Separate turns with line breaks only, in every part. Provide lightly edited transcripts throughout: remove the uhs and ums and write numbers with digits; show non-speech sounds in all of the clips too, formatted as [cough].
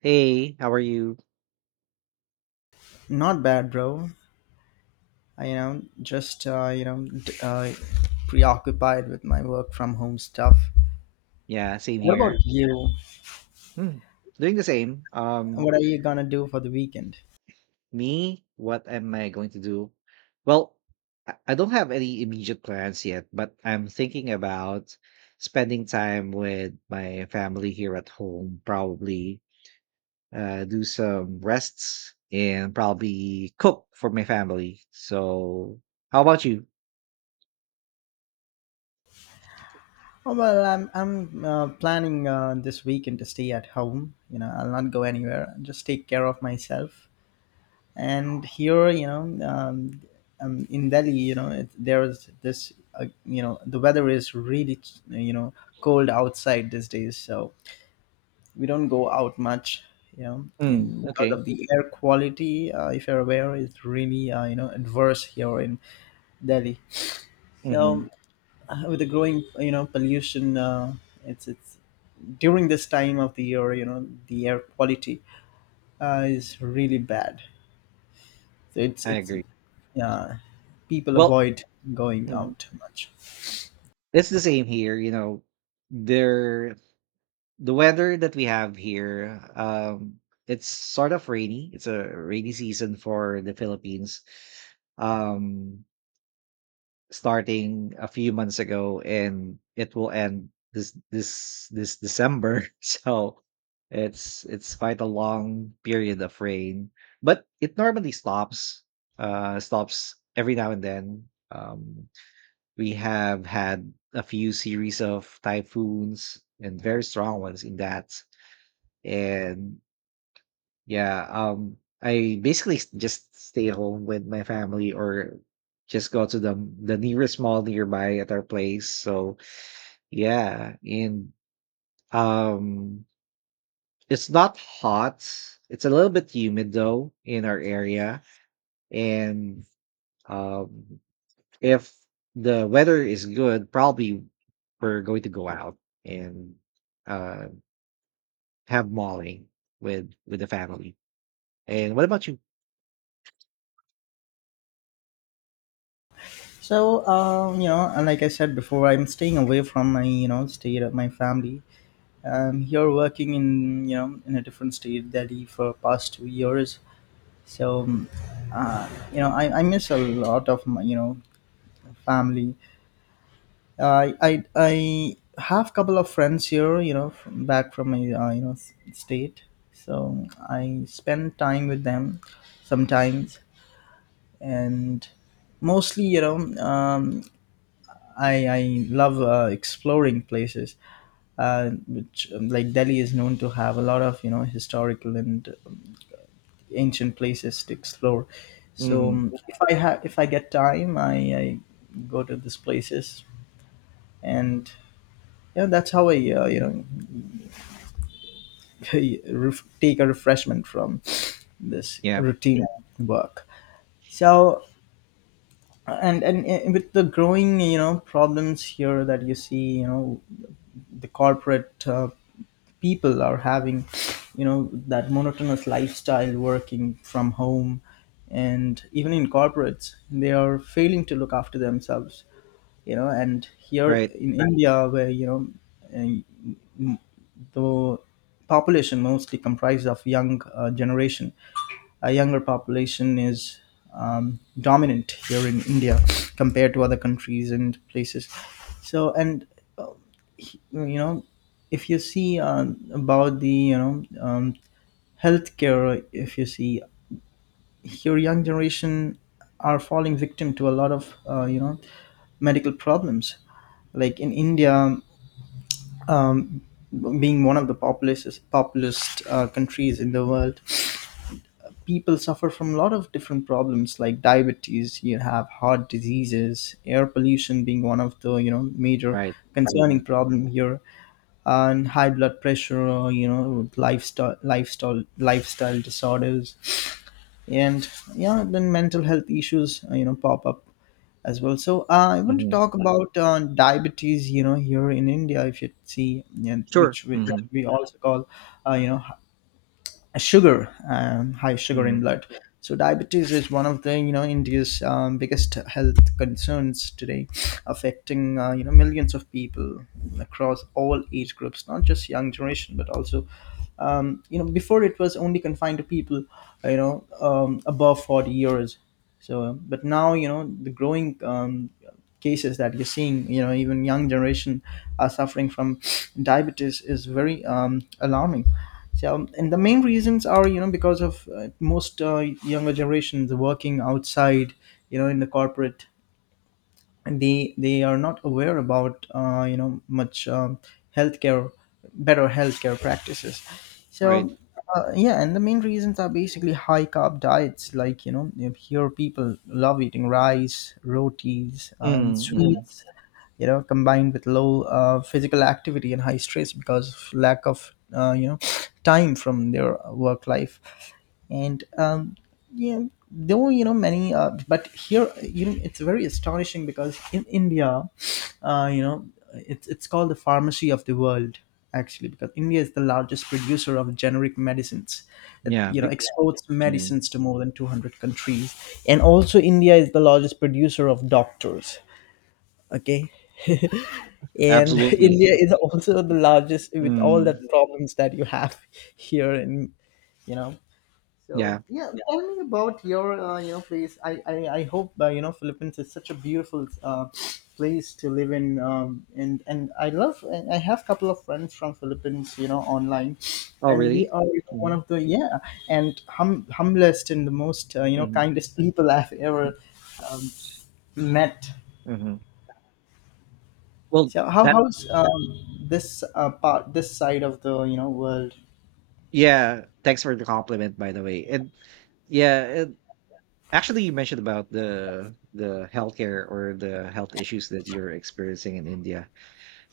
Hey, how are you?
Not bad, bro. I, just preoccupied with my work from home stuff.
Yeah, same
What
here.
about you?
Hmm, doing the same. Um,
What are you gonna do for the weekend?
me, what am I going to do? Well, I don't have any immediate plans yet, but I'm thinking about spending time with my family here at home, probably do some rests and probably cook for my family. So, how about you?
Oh well, I'm planning this weekend to stay at home. You know, I'll not go anywhere. I'll just take care of myself. And here, in Delhi, there is this. The weather is really you know cold outside these days. So we don't go out much
Mm,
and because
okay.
of the air quality if you're aware it's really adverse here in Delhi.
Mm-hmm.
So with the growing pollution, it's during this time of the year, the air quality is really bad. So
I
it's
agree.
uh, people
Well,
avoid going
mhm,
out much.
it's the same here. There the weather that we have here, it's sort of rainy. It's a rainy season for the Philippines, um, starting a few months ago, and it will end this December. [laughs] So it's quite a long period of rain, but it normally stops every now and then. Um, we have had a few series of typhoons and very strong ones in that. And yeah, I basically just stay home with my family or just go to the nearest mall nearby at our place. So yeah, and um, it's not hot. It's a little bit humid though in our area, and um, if the weather is good, probably we're going to go out and uh have mauling with the family. And what about you?
So um, you know and like I said before, I'm staying away from my, state, of my family. Here, working in, in a different state, Delhi, for past 2 years. So um, I miss a lot of my family. I have couple of friends here, from back from my s- state. So I spend time with them sometimes, and mostly, um, I love exploring places, which like Delhi is known to have a lot of historical and ancient places to explore.
Hmm.
If if I get time, I go to these places, and yeah, that's how I, [laughs] take a refreshment from this
Yeah,
routine work. So and with the growing, problems here that you see, you know, the corporate people are having, that monotonous lifestyle, working from home, and even in corporates they are failing to look after themselves, and here
right.
in India, where you know and the population mostly comprised of young generation. A younger population is dominant here in India, compared to other countries and places. So and uh, he- you know if you see, about the healthcare, if you see, your young generation are falling victim to a lot of medical problems, like in India, um, being one of the populous populist countries in the world. People suffer from a lot of different problems, like diabetes, you have heart diseases, air pollution being one of the major
Right.
concerning
Mhm,
problem here, and high blood pressure, lifestyle disorders, and yeah, then mental health issues pop up as well. So I want to
mhm.
talk about diabetes. You know, here in India, if you see,
Sure.
which
Mhm,
we also call, uh, you know sugar, high sugar in
mhm.
blood. So diabetes is one of the, India's biggest health concerns today, affecting millions of people across all age groups, not just young generation, but also, before it was only confined to people, above 40 years. But now, the growing cases that you're seeing, even young generation are suffering from diabetes, is very alarming. And the main reasons are, because of, most, younger generations working outside, in the corporate, they are not aware about, much, healthcare, better healthcare practices.
Right.
So yeah, and the main reasons are basically high carb diets, like here people love eating rice, rotis, and Mm.
Mm, mhm.
sweets, combined with low physical activity and high stress because of lack of, [sniffs] time from their work life. And Yeah, though you know many but here, it's very astonishing, because in India, uh, you know it's called the pharmacy of the world, actually, because India is the largest producer of generic medicines, it
Yeah, be
exports
mhm.
medicines to more than 200 countries. And also India is the largest producer of doctors, okay. And [laughs]
Absolutely.
India is also the largest, with all the
Mm,
problems that you have, [laughs] here in, you know
yeah.
so yeah. Yeah. Tell me about your, place. I hope, Philippines is such a beautiful place to live in, and I love, and I have a couple of friends from Philippines, online,
Oh,
and they
really?
are, you know, one
Mhm,
of the, yeah, and humblest and the most,
mhm,
kindest people I've
m
ever met.
mhm. Well,
So how
that
how's this, part, this side of the, world?
yeah, thanks for the compliment, by the way, and yeah, and actually you mentioned about the healthcare or the health issues that you're experiencing in India.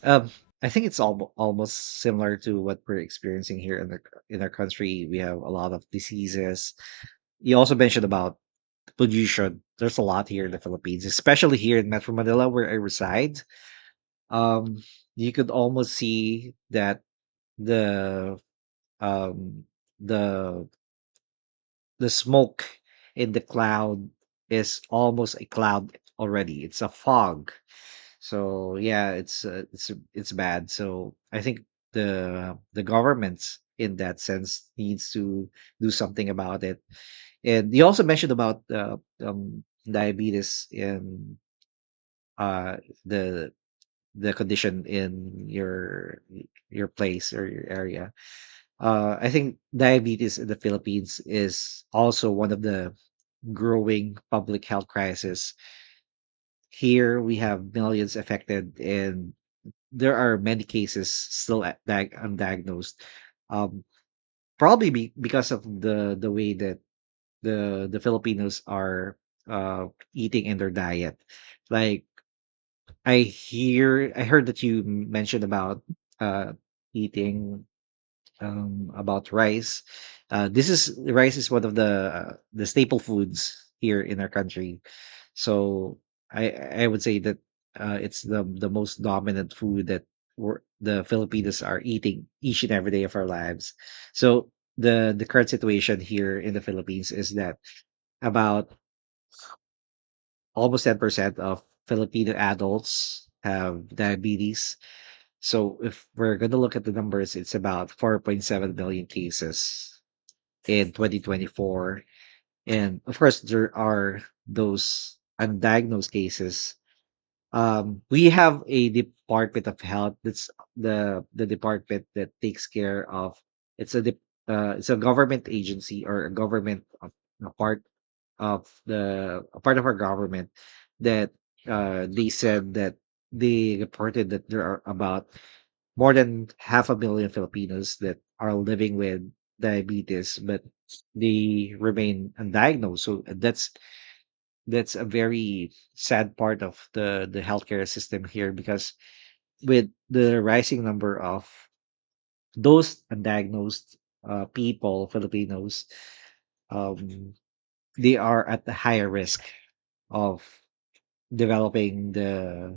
Um, I think it's almost similar to what we're experiencing here in the c in our country. We have a lot of diseases. You also mentioned about pollution. There's a lot here in the Philippines, especially here in Metro Manila where I reside. Um, you could almost see that the um the the smoke in the cloud is almost a cloud already. It's a fog. So yeah, it's bad. So I think the governments in that sense needs to do something about it. And you also mentioned about um, diabetes, in uh, the the condition in your place or your area. I think diabetes in the Philippines is also one of the growing public health crisis. Here we have millions affected, and there are many cases still undiagnosed. Um, probably because of the way that the Filipinos are uh eating in their diet. Like I heard that you mentioned about uh eating, about rice. This is Rice is one of the staple foods here in our country. So I I would say that it's the most dominant food that the Filipinos are eating each and every day of our lives. So the current situation here in the Philippines is that about almost 10% of Filipino adults have diabetes. So if we're going to look at the numbers, it's about 4.7 million cases in 2024. And of course, there are those undiagnosed cases. We have a Department of Health. That's the department that takes care of. It's a dep- it's a government agency or a government of, a part of the a part of our government that, they said, that they reported that there are about more than half a million Filipinos that are living with diabetes, but they remain undiagnosed. So that's a very sad part of the healthcare system here, because with the rising number of those undiagnosed, people, Filipinos, um, they are at a higher risk of developing the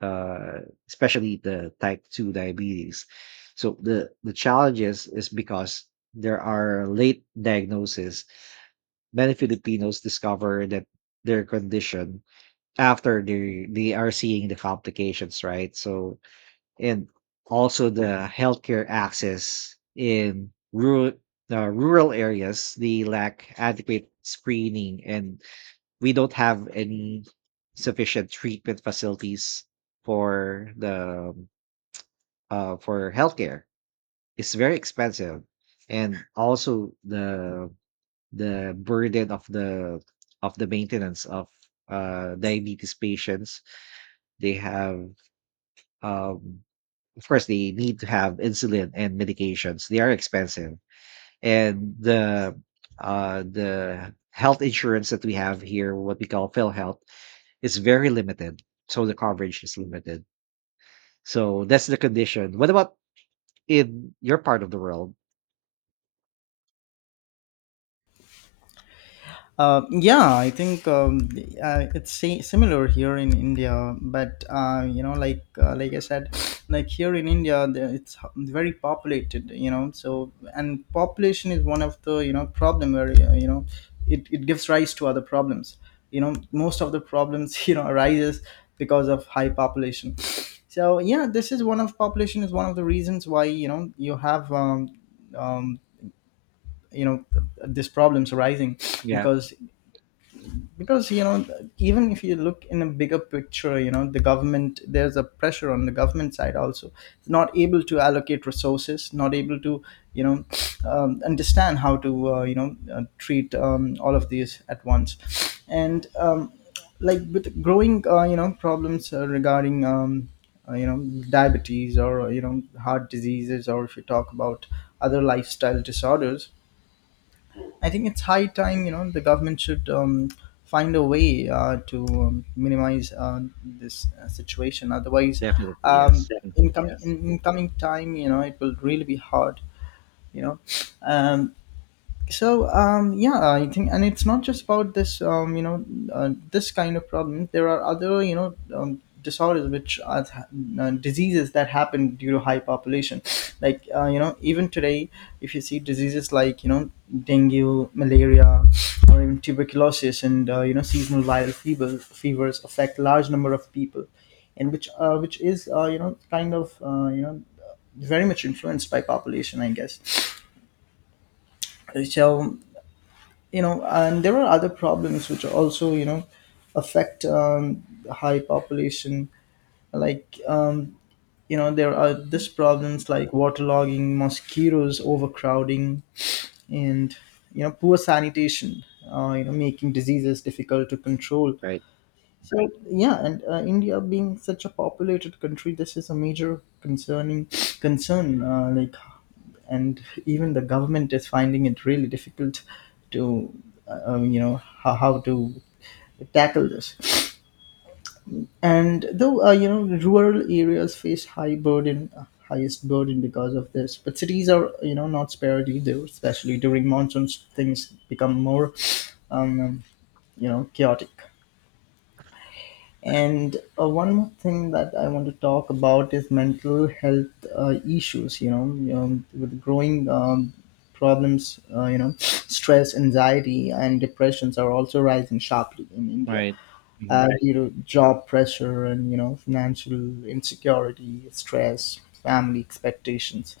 uh, especially the type 2 diabetes. So the challenges is because there are late diagnoses. Many Filipinos discover that their condition after they are seeing the complications, right? So, and also the healthcare access in rural areas, they lack adequate screening, and we don't have any sufficient treatment facilities for the for healthcare. It's very expensive. And also the burden of the maintenance of diabetes patients, they have, um, of course, they need to have insulin and medications, they are expensive. And the health insurance that we have here, what we call PhilHealth, is very limited. So the coverage is limited. So that's the condition. What about in your part of the world?
Yeah, I think it's similar here in India, but you know, like I said, like here in India, it's very populated. You know, so and population is one of the, problem area. You know, it gives rise to other problems. You know, most of the problems [laughs] arises because of high population. So yeah, this is one of population is one of the reasons why, you have, um, you know this problems arising,
Yeah,
because because, you know, even if you look in a bigger picture, you know, the government, there's a pressure on the government side also, it's not able to allocate resources, not able to, you know understand how to, treat, all of these at once. And Like, with growing, problems, regarding, uh, you know diabetes, or, heart diseases, or if you talk about other lifestyle disorders, I think it's high time, you know, the government should, find a way to minimize this situation. Otherwise,
definitely, yes.
Yeah.
Hmm.
Yes. In coming time, you know, it will really be hard, you know. Um, so yeah, I think, and it's not just about this, this kind of problem. There are other, disorders which are diseases that happen due to high population. Like, even today, if you see diseases like, dengue, malaria, or even tuberculosis, and, seasonal viral fevers, affect large number of people, and which is, very much influenced by population, I guess. So, you know, and there are other problems which also, you know, affect, high population. Like, there are these problems like waterlogging, mosquitoes, overcrowding, and, you know, poor sanitation, making diseases difficult to control.
Right.
So yeah, and India being such a populated country, this is a major concern, like, and even the government is finding it really difficult to, how to tackle this. And though, rural areas face highest burden because of this, but cities are, you know, not spared either, especially during monsoons, things become more, um, chaotic. And one more thing that I want to talk about is mental health issues. You know, with growing problems, you know, stress, anxiety, and depressions are also rising sharply in India.
Right. Hmm.
Right. You know, job pressure, and you know, financial insecurity, stress, family expectations.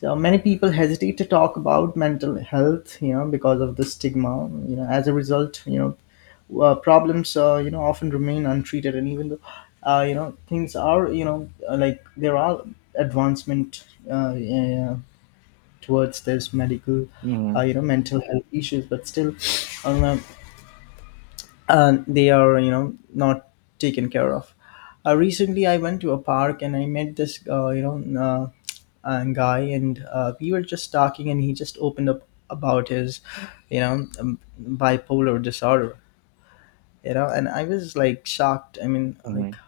So many people hesitate to talk about mental health, you know, because of the stigma. You know, as a result, you know, Problems often remain untreated, and even though things are like there are advancement uh, uh, towards this medical
Hmm.
mental health issues, but still um, they are not taken care of. Recently, I went to a park and I met this guy, and we were just talking, and he just opened up about his you know um, bipolar disorder. And I was like shocked, I mean, like,
Hmm.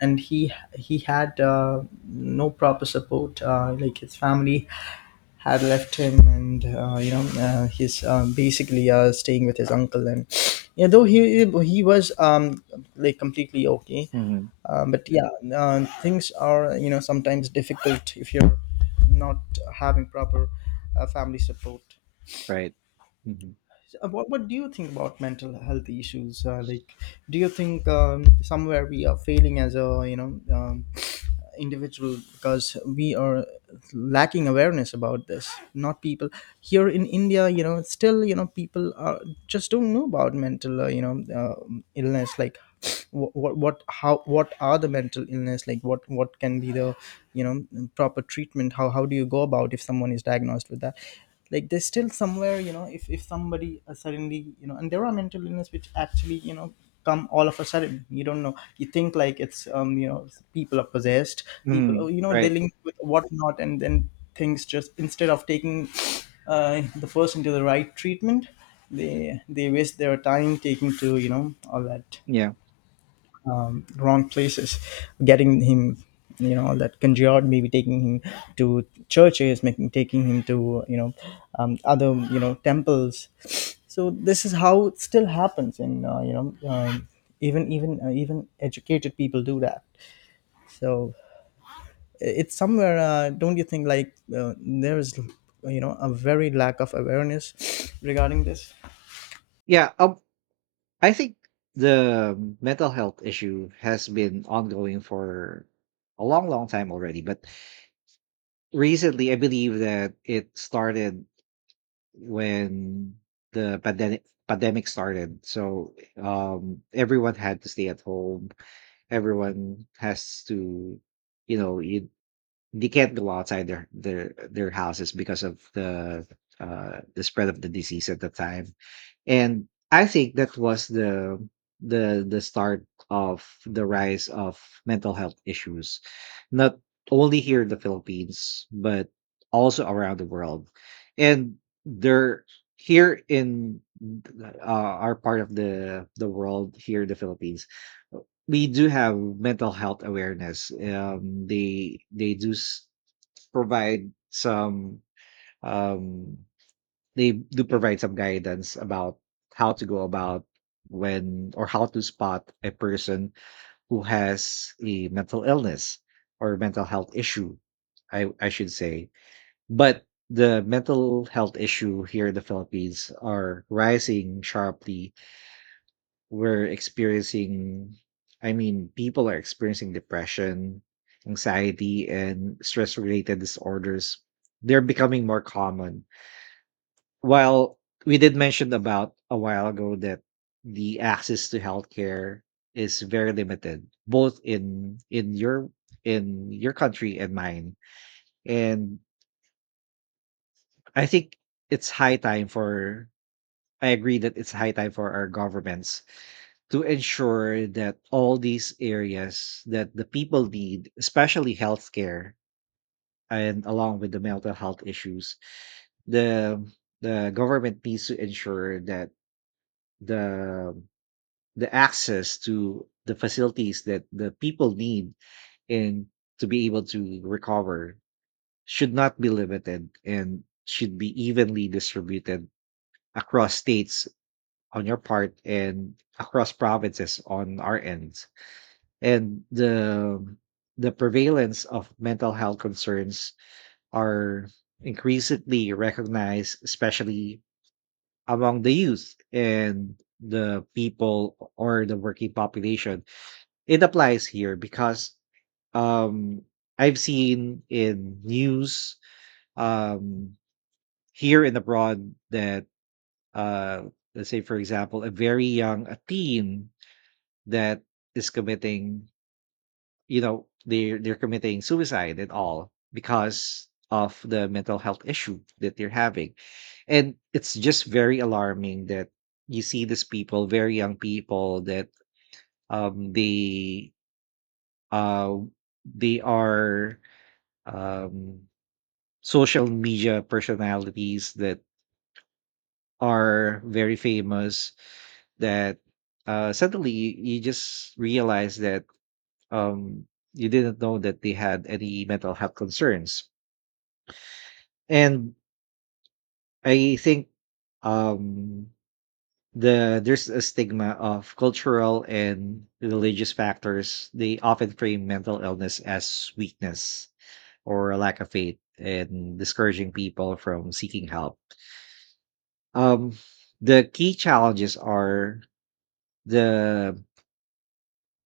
and he had no proper support, like his family had left him, and he's basically staying with his uncle. And yeah, though he was like completely okay.
Hmm.
But yeah, things are sometimes difficult if you're not having proper family support.
Right. Hmm.
So, what do you think about mental health issues, like do you think somewhere we are failing as a individual, because we are lacking awareness about this? Not people here in India, still, people are just don't know about mental uh, illness. Like what are the mental illness, like what can be the you know proper treatment, how do you go about if someone is diagnosed with that? Like there's still somewhere, if somebody suddenly, and there are mental illness which actually, come all of a sudden, you don't know, you think like it's people are possessed. People,
Hmm.
oh, they
Right.
link with whatnot, and then things just, instead of taking the person to the right treatment, they waste their time taking to, all that
Yeah,
wrong places, getting him, that conjured, maybe taking him to churches, making taking him to, other, temples. So this is how it still happens. And even educated people do that. So it's somewhere, don't you think? Like there is, a very lack of awareness regarding this.
yeah, I think the, mental health issue has been ongoing for a long, long time already. But recently, I believe that it started when the pandemic started. So everyone had to stay at home. Everyone has to, you know, you they can't go outside their houses because of the spread of the disease at the time. And I think that was the start of the rise of mental health issues, not only here in the Philippines, but also around the world. And they're here in, our part of the world, here in the Philippines. We do have mental health awareness. They do provide some. Um they do provide some guidance about how to go about, when or how to spot a person who has a mental illness or mental health issue, I should say. But the mental health issue here in the Philippines are rising sharply. We're experiencing, I mean, people are experiencing depression, anxiety, and stress related disorders. They're becoming more common. Well, we did mention about a while ago that the access to healthcare is very limited, both in your country and mine. And I think it's high time for, I agree that it's high time for our governments to ensure that all these areas that the people need, especially healthcare, and along with the mental health issues, the the government needs to ensure that the the access to the facilities that the people need, and to be able to recover, should not be limited and should be evenly distributed across states on your part and across provinces on our end. And the prevalence of mental health concerns are increasingly recognized, especially among the youth and the people or the working population. It applies here because um I've seen in news, um here and abroad, that uh let's say, for example, a very young a teen that is committing, they're committing suicide, and all because of the mental health issue that they're having. And it's just very alarming that you see these people, very young people, that um they uh they are, um, social media personalities that are very famous, that suddenly you just realize that, um, you didn't know that they had any mental health concerns. And I think, um, there's a stigma of cultural and religious factors. They often frame mental illness as weakness or a lack of faith, and discouraging people from seeking help. Um the key challenges are the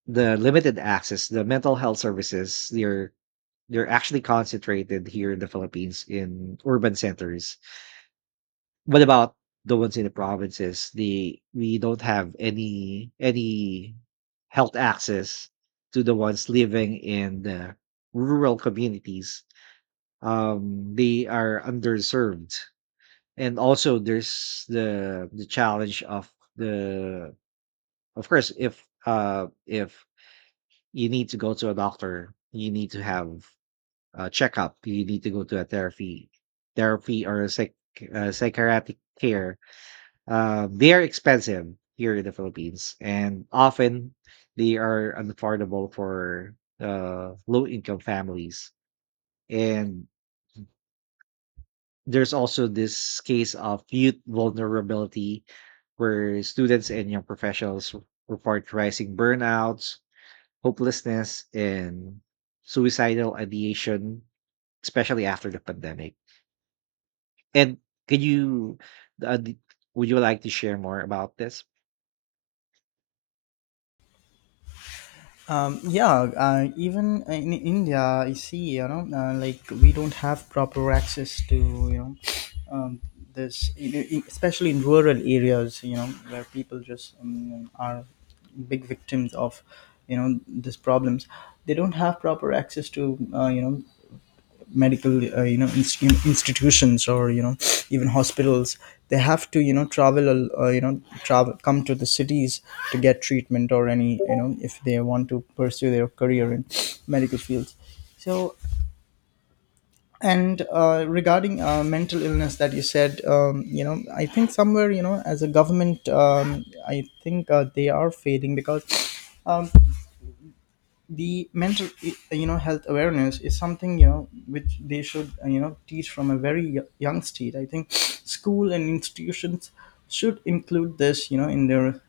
the limited access, the mental health services. They're actually concentrated here in the Philippines in urban centers. What about the ones in the provinces? The We don't have any health access to the ones living in the rural communities. They are underserved. And also there's the challenge of the. Of course, if you need to go to a doctor, you need to have a checkup. You need to go to a therapy or a psychiatric care. They are expensive here in the Philippines, and often they are unaffordable for low-income families. And there's also this case of youth vulnerability, where students and young professionals report rising burnouts, hopelessness, and suicidal ideation, especially after the pandemic. And could uh, d- would you like to share more about this?
Yeah, even in India, I see, like we don't have proper access to, um, this, especially in rural areas, where people just are big victims of, these problems. They don't have proper access to, medical, institutions or even hospitals. They have to, travel, travel, come to the cities to get treatment, or any, if they want to pursue their career in medical fields. So, and regarding mental illness that you said, I think somewhere, as a government, I think they are failing because um, the mental, health awareness is something, which they should teach from a very young state. I think school and institutions should include this, in their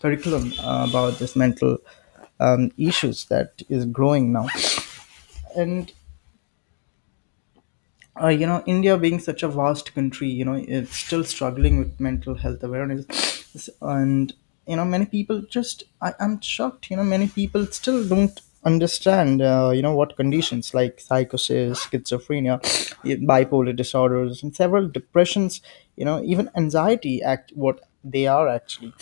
curriculum, about this mental, issues that is growing now. And India being such a vast country, it's still struggling with mental health awareness. And many people just, I'm shocked, many people still don't understand what conditions like psychosis, schizophrenia, bipolar disorders and several depressions, even anxiety act, what they are actually.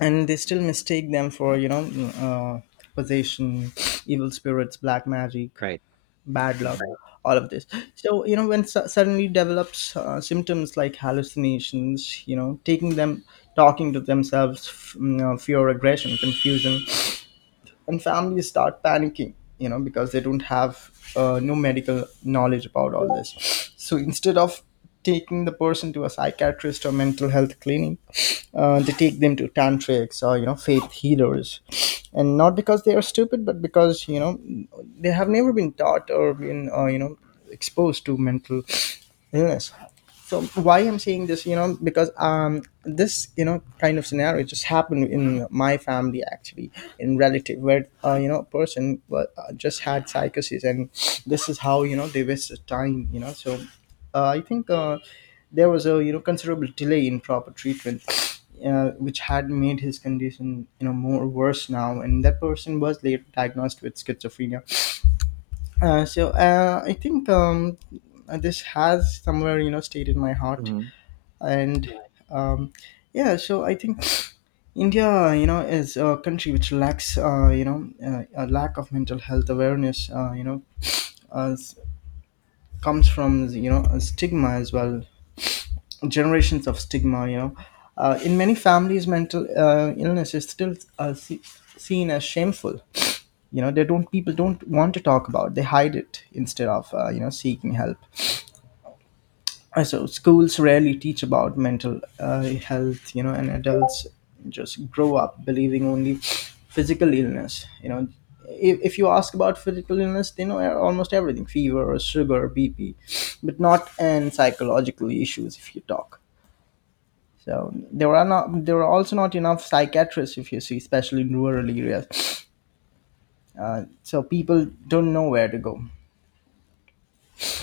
And they still mistake them for, uh, possession, evil spirits, black magic,
Right.
bad luck,
Hmm.
all of this. So when suddenly develops symptoms like hallucinations, taking them, talking to themselves, fear, aggression, confusion, and families start panicking, because they don't have no medical knowledge about all this. So instead of taking the person to a psychiatrist or mental health clinic, they take them to tantrics or faith healers. And not because they are stupid, but because, they have never been taught or been exposed to mental illness. So why I'm saying this, because this, kind of scenario just happened in my family actually, in relative, where person just had psychosis. And this is how, they wasted time, I think there was a, considerable delay in proper treatment, which had made his condition, more worse now. And that person was later diagnosed with schizophrenia. So I think this has somewhere, stayed in my heart.
Hmm.
And um, yeah, so I think India, is a country which lacks a lack of mental health awareness, as comes from, a stigma as well, generations of stigma. In many families, mental illness is still seen as shameful. They don't, people don't want to talk about, they hide it instead of seeking help. So schools rarely teach about mental health, and adults just grow up believing only physical illness, if you ask about physical illness, they know almost everything, fever, sugar, BP, but not and psychological issues, if you talk. So there are also not enough psychiatrists if you see, especially in rural areas. So people don't know where to go.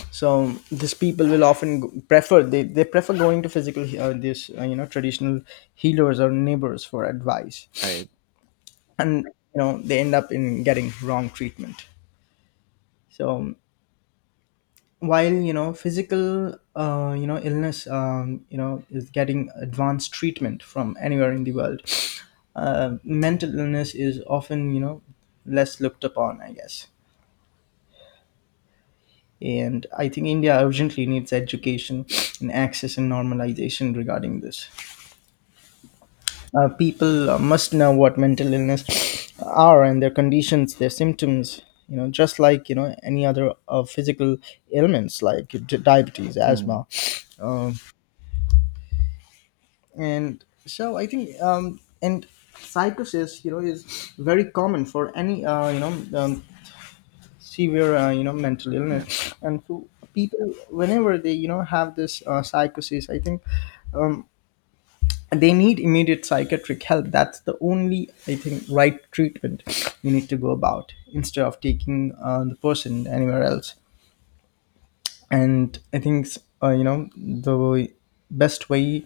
So these people will often, prefer, they prefer going to physical, this you know traditional healers or neighbors for advice.
Right.
And, they end up in getting wrong treatment. So while, physical illness, is getting advanced treatment from anywhere in the world, mental illness is often, less looked upon, I guess. And I think India urgently needs education and access and normalization regarding this. People must know what mental illness are and their conditions, their symptoms. Just like, any other physical ailments like diabetes,
Hmm.
asthma, um, and so I think, and psychosis, is very common for any um, severe mental
Yeah.
illness. And so people, whenever they, have this psychosis, I think. Um, they need immediate psychiatric help. That's the only, I think, right treatment you need to go about, instead of taking the person anywhere else. And I think the best way,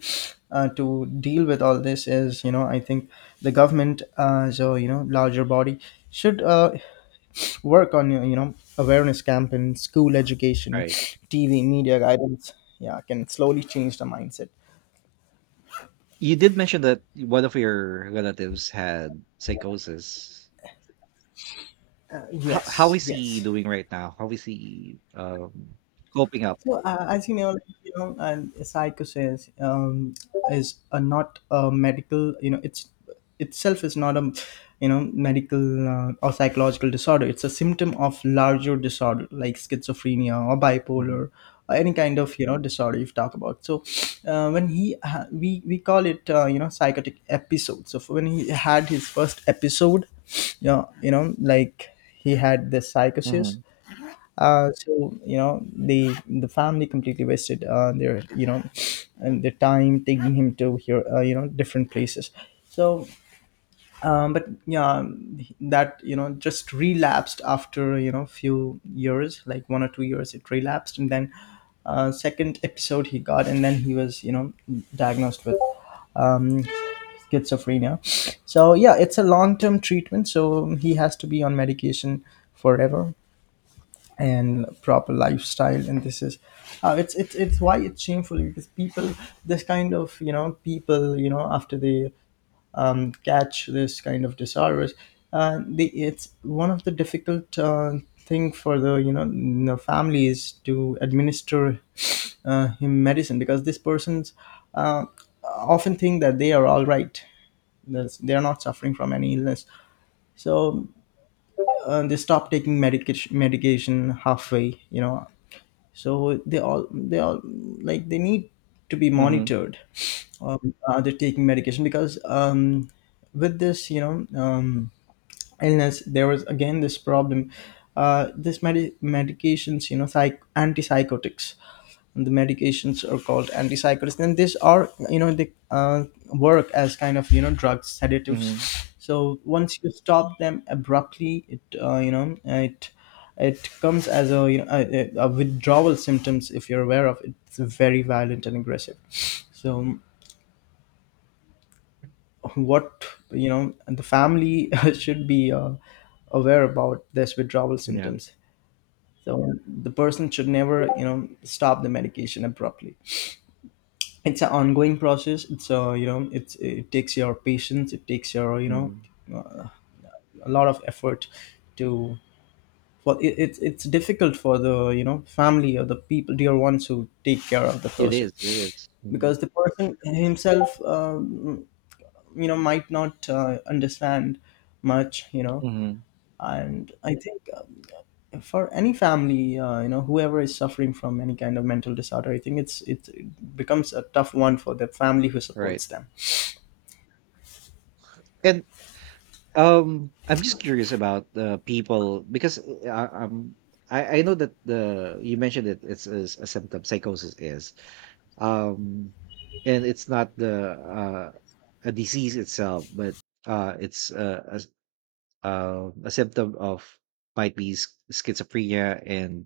to deal with all this is, I think the government, so, larger body, should work on, awareness campaigns, school education,
Right.
TV media guidance. Yeah, can slowly change the mindset.
You did mention that one of your relatives had psychosis. How
Yes,
is he
yes.
doing right now? How is he coping up?
So, as you know, like, and psychosis, is a not a medical. It's itself is not a, medical or psychological disorder. It's a symptom of larger disorder like schizophrenia or
Hmm.
bipolar or any kind of, disorder you've talked about. So, we call it psychotic episode. So when he had his first episode, yeah, like he had this psychosis.
Hmm.
uh, so you know the family completely wasted their, and their time taking him to here, different places. So but yeah, that, just relapsed after, few years, like 1 or 2 years it relapsed. And then second episode he got, and then he was, diagnosed with um, schizophrenia. So yeah, it's a long-term treatment. So he has to be on medication forever, and proper lifestyle. And this is it's why it's shameful, because people, this kind of, people, after they catch this kind of disorders, they, it's one of the difficult thing for the, the families to administer him medicine, because this person's, uh, often think that they are all right. They are not suffering from any illness. So they stop taking medication halfway. So they all like, they need to be
Hmm.
monitored. Are they taking medication? Because with this, um, illness, there was again this problem. This medications, antipsychotics, the medications are called antipsychotics, and these are, they work as kind of, drugs, sedatives.
Hmm.
So once you stop them abruptly, it you know it comes as a, a withdrawal symptoms, if you're aware of it. It's very violent and aggressive. So what you know And the family [laughs] should be aware about this withdrawal
Yeah.
symptoms. So the person should never stop the medication abruptly. It's an ongoing process. It's you know it's it takes your patience, it takes your
Hmm.
uh, a lot of effort to for it. It's difficult for the family or the people, dear ones, who take care of the
It
person,
is. It is. Mhm.
because the person himself might not understand much.
Mhm.
And I think for any family, whoever is suffering from any kind of mental disorder, I think it becomes a tough one for the family who
Right.
supports them.
And, I'm just curious about the people because I know that the you mentioned it. Is a symptom. Psychosis is, um, and it's not the a disease itself, but it's a symptom of, might be schizophrenia and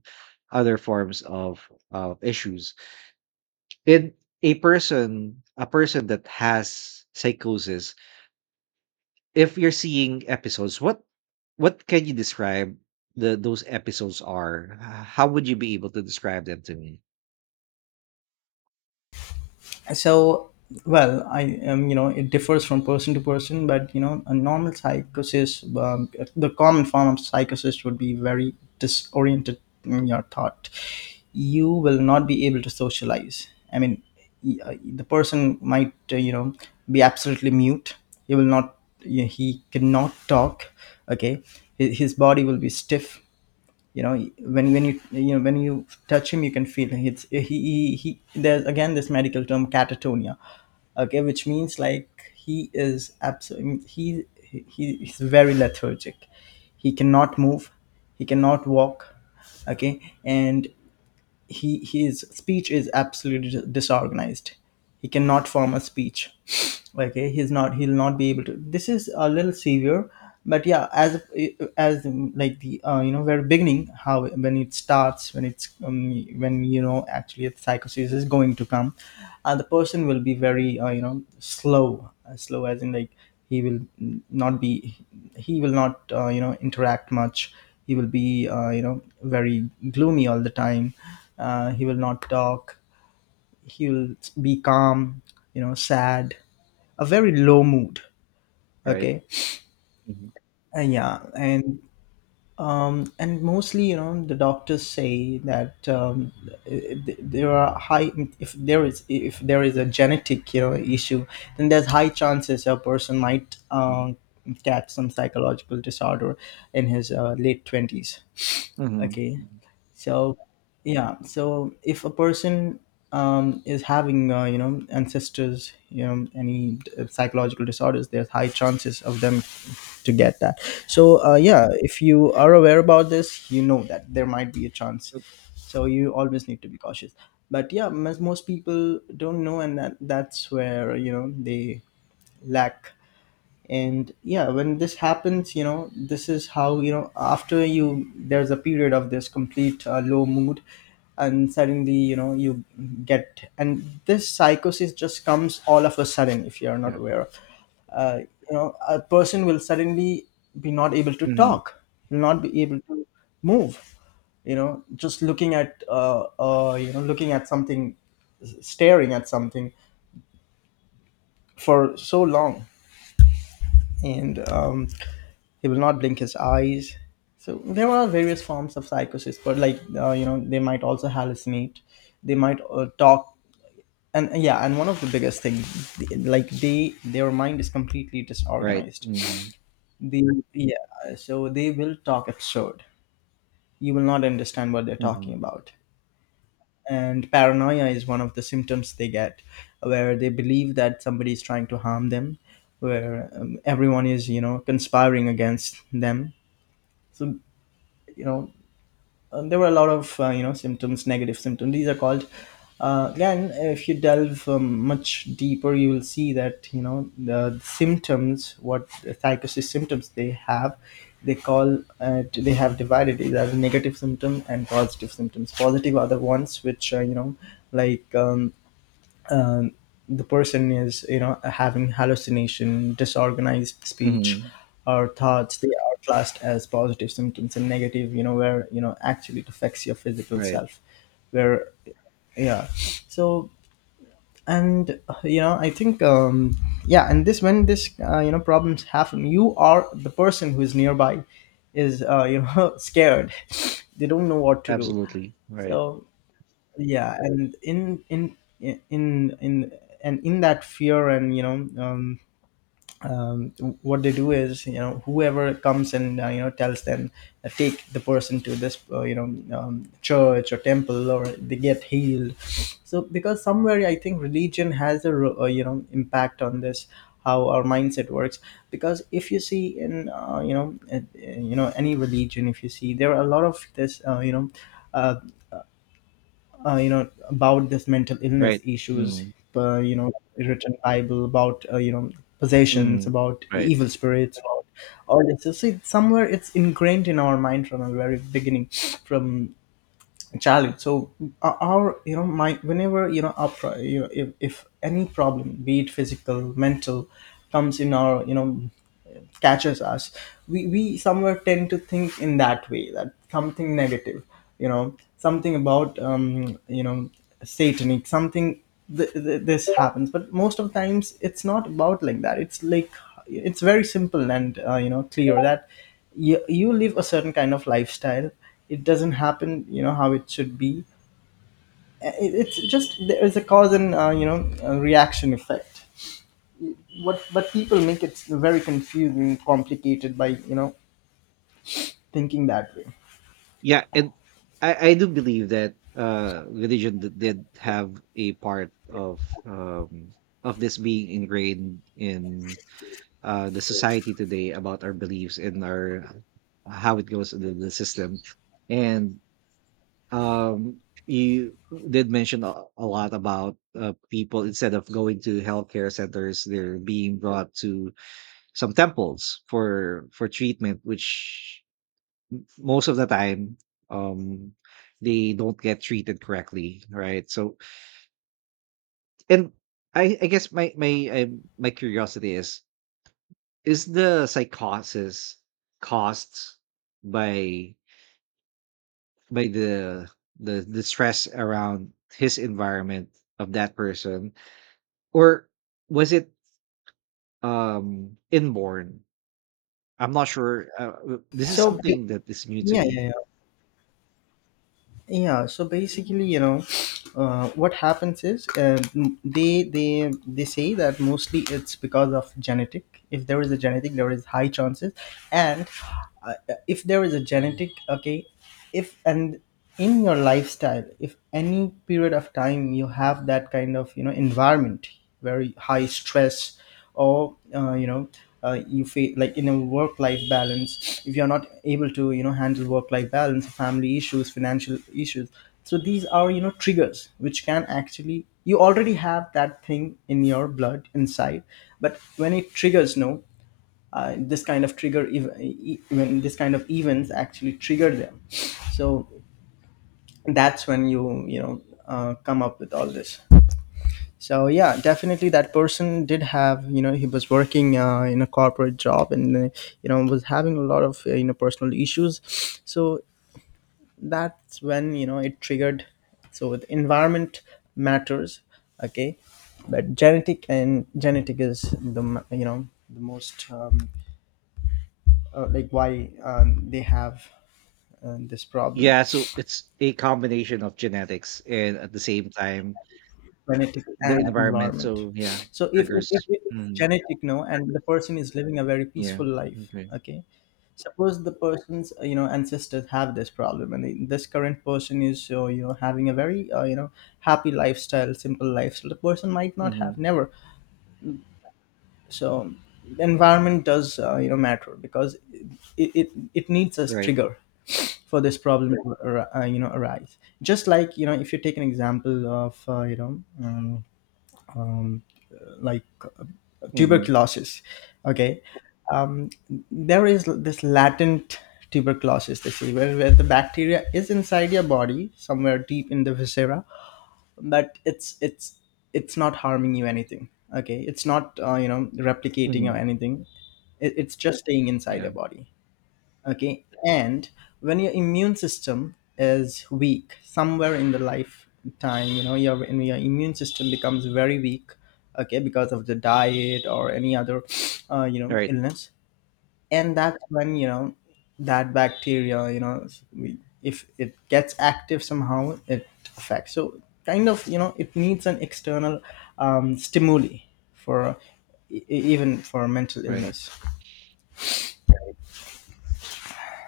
other forms of issues. And a person that has psychosis. If you're seeing episodes, what can you describe the those episodes are? How would you be able to describe them to me?
So well, I it differs from person to person, but you know, a normal psychosis, the common form of psychosis would be very disoriented in your thought. You will not be able to socialize, I mean, the person might be absolutely mute. He will not he cannot talk. Okay. His body will be stiff. You know, when you, you know when you touch him, you can feel it's he. There's again this medical term, catatonia. Okay, which means like he is absolutely, he is very lethargic. He cannot move, he cannot walk. Okay, and he his speech is absolutely disorganized. He cannot form a speech. [sniffs] Okay, he'll not be able to. This is a little severe. But yeah, as like the very beginning, how when it starts, when it's when you know actually the psychosis is going to come, the person will be very slow, slow as in like he will not be he will not interact much. He will be very gloomy all the time. He will not talk, he will be calm, you know, sad, a very low mood.
Right?
Okay.
Mhm,
Yeah. And and mostly, you know, the doctors say that there are high, if there is, a genetic, you know, issue, then there's high chances a person might
mhm,
catch some psychological disorder in his late 20s.
mhm,
Okay.
mhm,
So, yeah. So if a person is having, ancestors, you know, any psychological disorders, there's high chances of them to
mhm.
get that. So, yeah, if you are aware about this, you know that there might be a chance.
Yep.
So you always need to be cautious. But yeah, most people don't know, and that's where, you know, they lack. And yeah, when this happens, you know, this is how, you know, after you, there's a period of this complete low mood, and suddenly, you know, you get, and this psychosis just comes all of a sudden if you are not
Yeah.
aware of. uh, you know, a person will suddenly be not able to
Mhm.
talk, will not be able to move, you know, just looking at looking at something, staring at something for so long, and he will not blink his eyes. So there are various forms of psychosis, but like, they might also hallucinate. They might talk, and yeah, and one of the biggest things, like, they their mind is completely
Right.
disorganized.
Mhm,
They Yeah, so they will talk absurd. You will not understand what they're talking
mhm,
about. And paranoia is one of the symptoms they get, where they believe that somebody is trying to harm them, where everyone is, you know, conspiring against them. So, you know, there were a lot of symptoms, negative symptoms, these are called. Again, if you delve much deeper, you will see that, you know, the symptoms, what psychosis symptoms they have, they have divided it as negative symptom and positive symptoms. Positive are the ones which like um, the person is, you know, having hallucination, disorganized speech
mhm.
or thoughts, they are classed as positive symptoms, and negative, you know, where, you know, actually it affects your physical
Right.
self, where, yeah. So, and I think yeah, and this, when this problems happen, you are the person who is nearby is [laughs] scared. They don't know what to do.
Absolutely. Right.
So yeah, and in in that fear, and, you know, um, um, what they do is, you know, whoever comes and tells them, take the person to this church or temple, or they get healed. So, because somewhere I think religion has a impact on this, how our mindset works. Because if you see in, any religion, if you see, there are a lot of this uh, about this mental illness
Right.
issues,
Mhm,
uh, you know written Bible, about possessions,
mhm.
about
Right.
evil spirits, about all this. So see, somewhere it's ingrained in our mind from a very beginning, from childhood. So our, you know mind, whenever, you know, if, any problem, be it physical, mental, comes in our, you know, catches us, we somewhere tend to think in that way, that something negative, you know, something about, satanic something, this happens. But most of the times, it's not about like that. It's like, it's very simple and clear that you live a certain kind of lifestyle, it doesn't happen, you know, how it should be. It's just there is a cause and, a reaction effect. What, but people make it very confusing, complicated by, you know, thinking that way.
Yeah, and I do believe that religion did have a part of this being ingrained in, the society today, about our beliefs and, our how it goes in the system. And um, you did mention a lot about people instead of going to healthcare centers, they're being brought to some temples for treatment, which most of the time, um, they don't get treated correctly, right? So, and I guess my my curiosity is the psychosis caused by by the stress around his environment of that person, or was it inborn? I'm not sure. This is
So ba-
something that is new to
yeah, yeah,
me.
yeah. Yeah, so basically, you know, what happens is m- they say that mostly it's because of genetic. If there is a genetic, there is high chances, and uh, if there is a genetic, okay, if and in your lifestyle, if any period of time you have that kind of, you know, environment, very high stress, or you feel like in a work life balance, if you're not able to, you know, handle work life balance, family issues, financial issues. So these are, you know, triggers which can actually, you already have that thing in your blood inside, but when it triggers, no, this kind of trigger, when this kind of events actually trigger them. So that's when you know, come up with all this. So yeah, definitely that person did have, you know, he was working in a corporate job, and was having a lot of personal issues. So that's when, you know, it triggered. So the environment matters, okay. But genetic, and genetic is the the most like why they have this problem.
Yeah, so it's a combination of genetics and at the same time
Genetic
the
and
environment.
environment.
So yeah,
So if, if
triggers.
it's
Mm,
genetic, no, and the person is living a very
yeah.
peaceful life,
Okay.
okay, suppose the person's ancestors have this problem, and this current person is having a very happy lifestyle, simple lifestyle, the person might not have,
Hmm.
never. So the environment does matter, because it needs a
Right.
trigger for this problem to arise, just like, you know, if you take an example of, um, like
Hmm.
tuberculosis. Okay. um, there is this latent tuberculosis disease, where, the bacteria is inside your body somewhere deep in the viscera, but it's not harming you anything. Okay, it's not, replicating or
Hmm.
anything. It's just staying inside
Yeah.
your body. Okay. And when your immune system is weak somewhere in the lifetime, you know, your, when your immune system becomes very weak, okay, because of the diet or any other
Right.
illness, and that's when, you know, that bacteria, you know, if it gets active somehow, it affects. So kind of, you know, it needs an external stimuli for, even for mental
Right.
illness.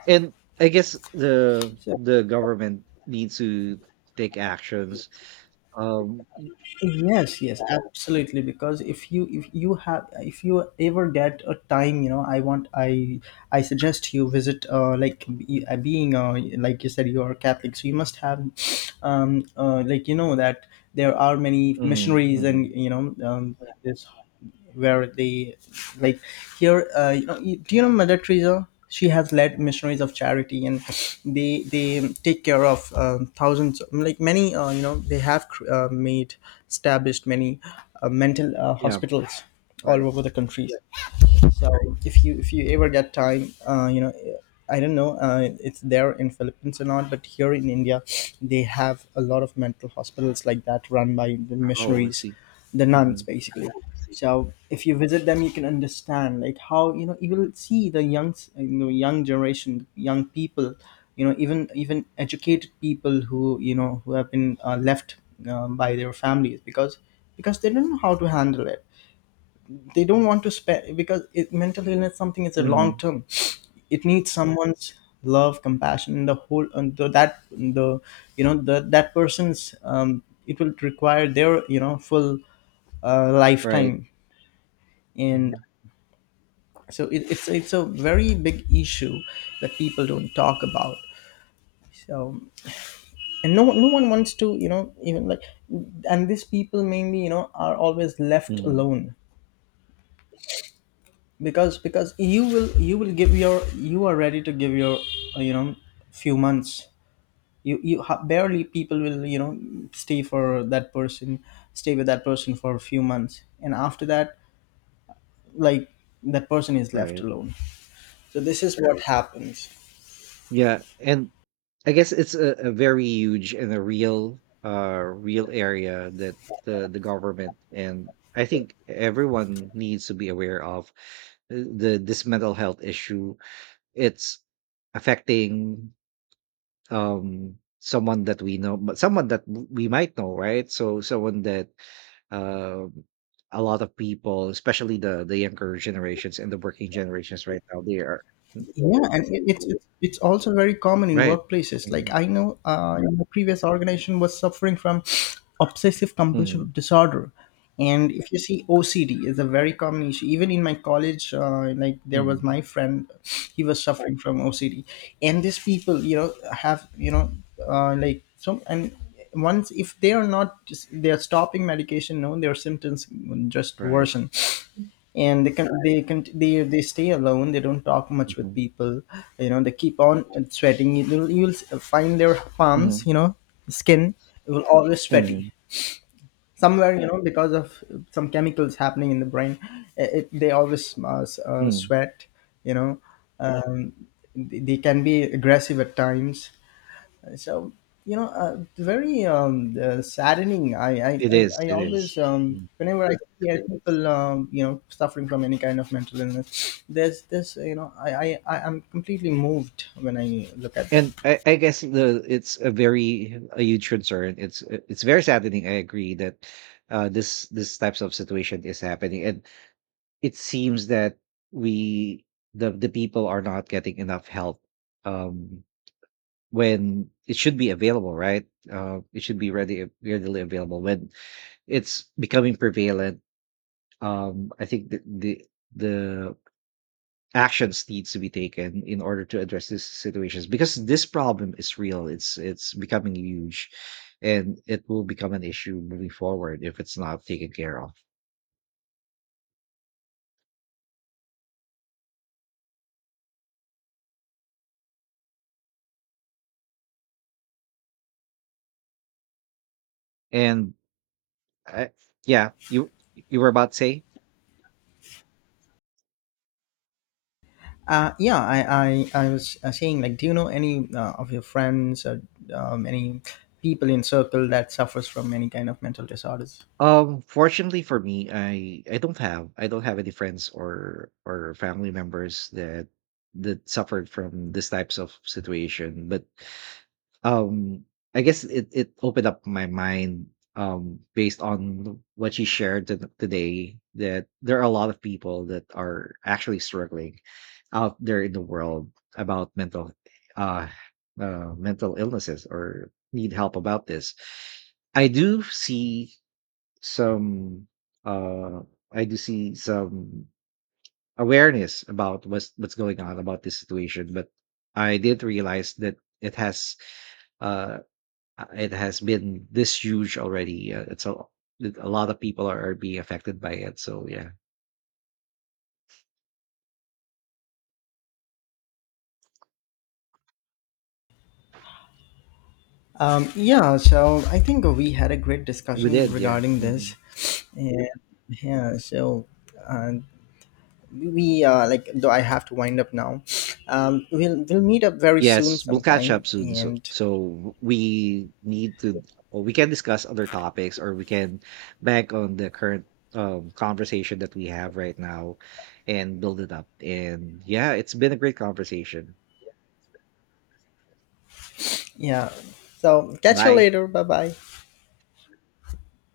And I guess the
So,
the government needs to take actions. Um,
yes, yes, absolutely. Because if you, if you have if you ever get a time, you know, I want I suggest you visit, being, like you said, you are Catholic, so you must have like, you know that there are many
mhm,
missionaries, and
mhm.
you know, this, where they, like, here, do you know Mother Teresa? She has led Missionaries of Charity, and they take care of thousands, like many, they have cr- made established many mental
Yeah,
hospitals all
right.
over the country. So if you, if you ever get time, I don't know, it's there in Philippines or not, but here in India, they have a lot of mental hospitals like that run by the
Oh, I
missionaries,
see.
the
Hmm.
nuns basically. So if you visit them, you can understand like how, you know, you will see the young, you know, young generation, young people, you know, even, educated people, who, you know, who have been left by their families, because, they don't know how to handle it. They don't want to spend, because it, mental illness, something is a long
Hmm.
term. It needs someone's love, compassion, and the whole, and the, that the you know, the, that person's, it will require their, you know, full
Right.
lifetime. And
Hmm.
so it's a very big issue that people don't talk about. So, and no one wants to, you know, even like, and these people mainly, you know, are always left
Hmm.
alone, because, you will, you will give your, you are ready to give your, uh, you know few months. Barely people will, you know, stay for that person, stay with that person for a few months, and after that, like, that person is left
Right.
alone. So this is what happens.
Yeah, and I guess it's a very huge and a real area that the government, and I think everyone, needs to be aware of, the this mental health issue. It's affecting someone that we know, but someone that we might know, right? So someone that, um a lot of people, especially the younger generations and the working generations right now, they are
Yeah, and it's also very common in
right.
workplaces.
Mhm.
Like, I know, in my previous organization was suffering from [sniffs] obsessive
Mhm.
compulsive disorder. And if you see, OCD is a very common issue. Even in my college, like, there was
Mhm.
my friend, he was suffering from OCD. And these people, you know, have, you know, like so and once, if they are not just, they are stopping medication, no, their symptoms just
Right.
worsen. And they stay alone, they don't talk much with
Mhm.
people, you know. They keep on sweating, you'll find their palms,
Mhm.
you know, skin will always sweaty,
Mhm.
somewhere, you know, because of some chemicals happening in the brain. They always
Mhm.
sweat, you know. um, they, can be aggressive at times. So, you know, very saddening. I, I
It
i
is.
i
It is.
always,
Mhm.
whenever I hear people, suffering from any kind of mental illness, there's this, you know, I am completely moved when I look at them.
And I guess, the it's a huge concern. It's very saddening. I agree that, this types of situation is happening, and it seems that we the people are not getting enough help um when it should be available, right? It should be ready readily available when it's becoming prevalent. I think the, the actions needs to be taken in order to address these situations, because this problem is real. It's becoming huge, and it will become an issue moving forward if it's not taken care of. And, I, yeah, you were about to say.
Yeah, I was saying, like, do you know any of your friends or any people in circle that suffers from any kind of mental disorders?
Fortunately for me, I don't have, I don't have any friends or family members that suffered from these types of situation. But um, I guess it opened up my mind based on what you shared today, that there are a lot of people that are actually struggling out there in the world about uh mental illnesses or need help about this. I do see some, uh I do see some awareness about what's going on about this situation, but I did realize that it has uh it has been this huge already. It's a That a lot of people are being affected by it. So yeah,
Yeah, so I think we had a great
we
discussion
did. Yeah.
regarding
Mhm.
this. Yeah, yeah. So, uh, we like, though I have to wind up now, we'll meet up very soon
Yes, we'll catch
sometime.
up soon. So,
And
we need to, or we can discuss other topics, or we can back on the current, conversation that we have right now, and build it up. And yeah, it's been a great conversation.
yeah, so catch you
Bye.
later, bye bye.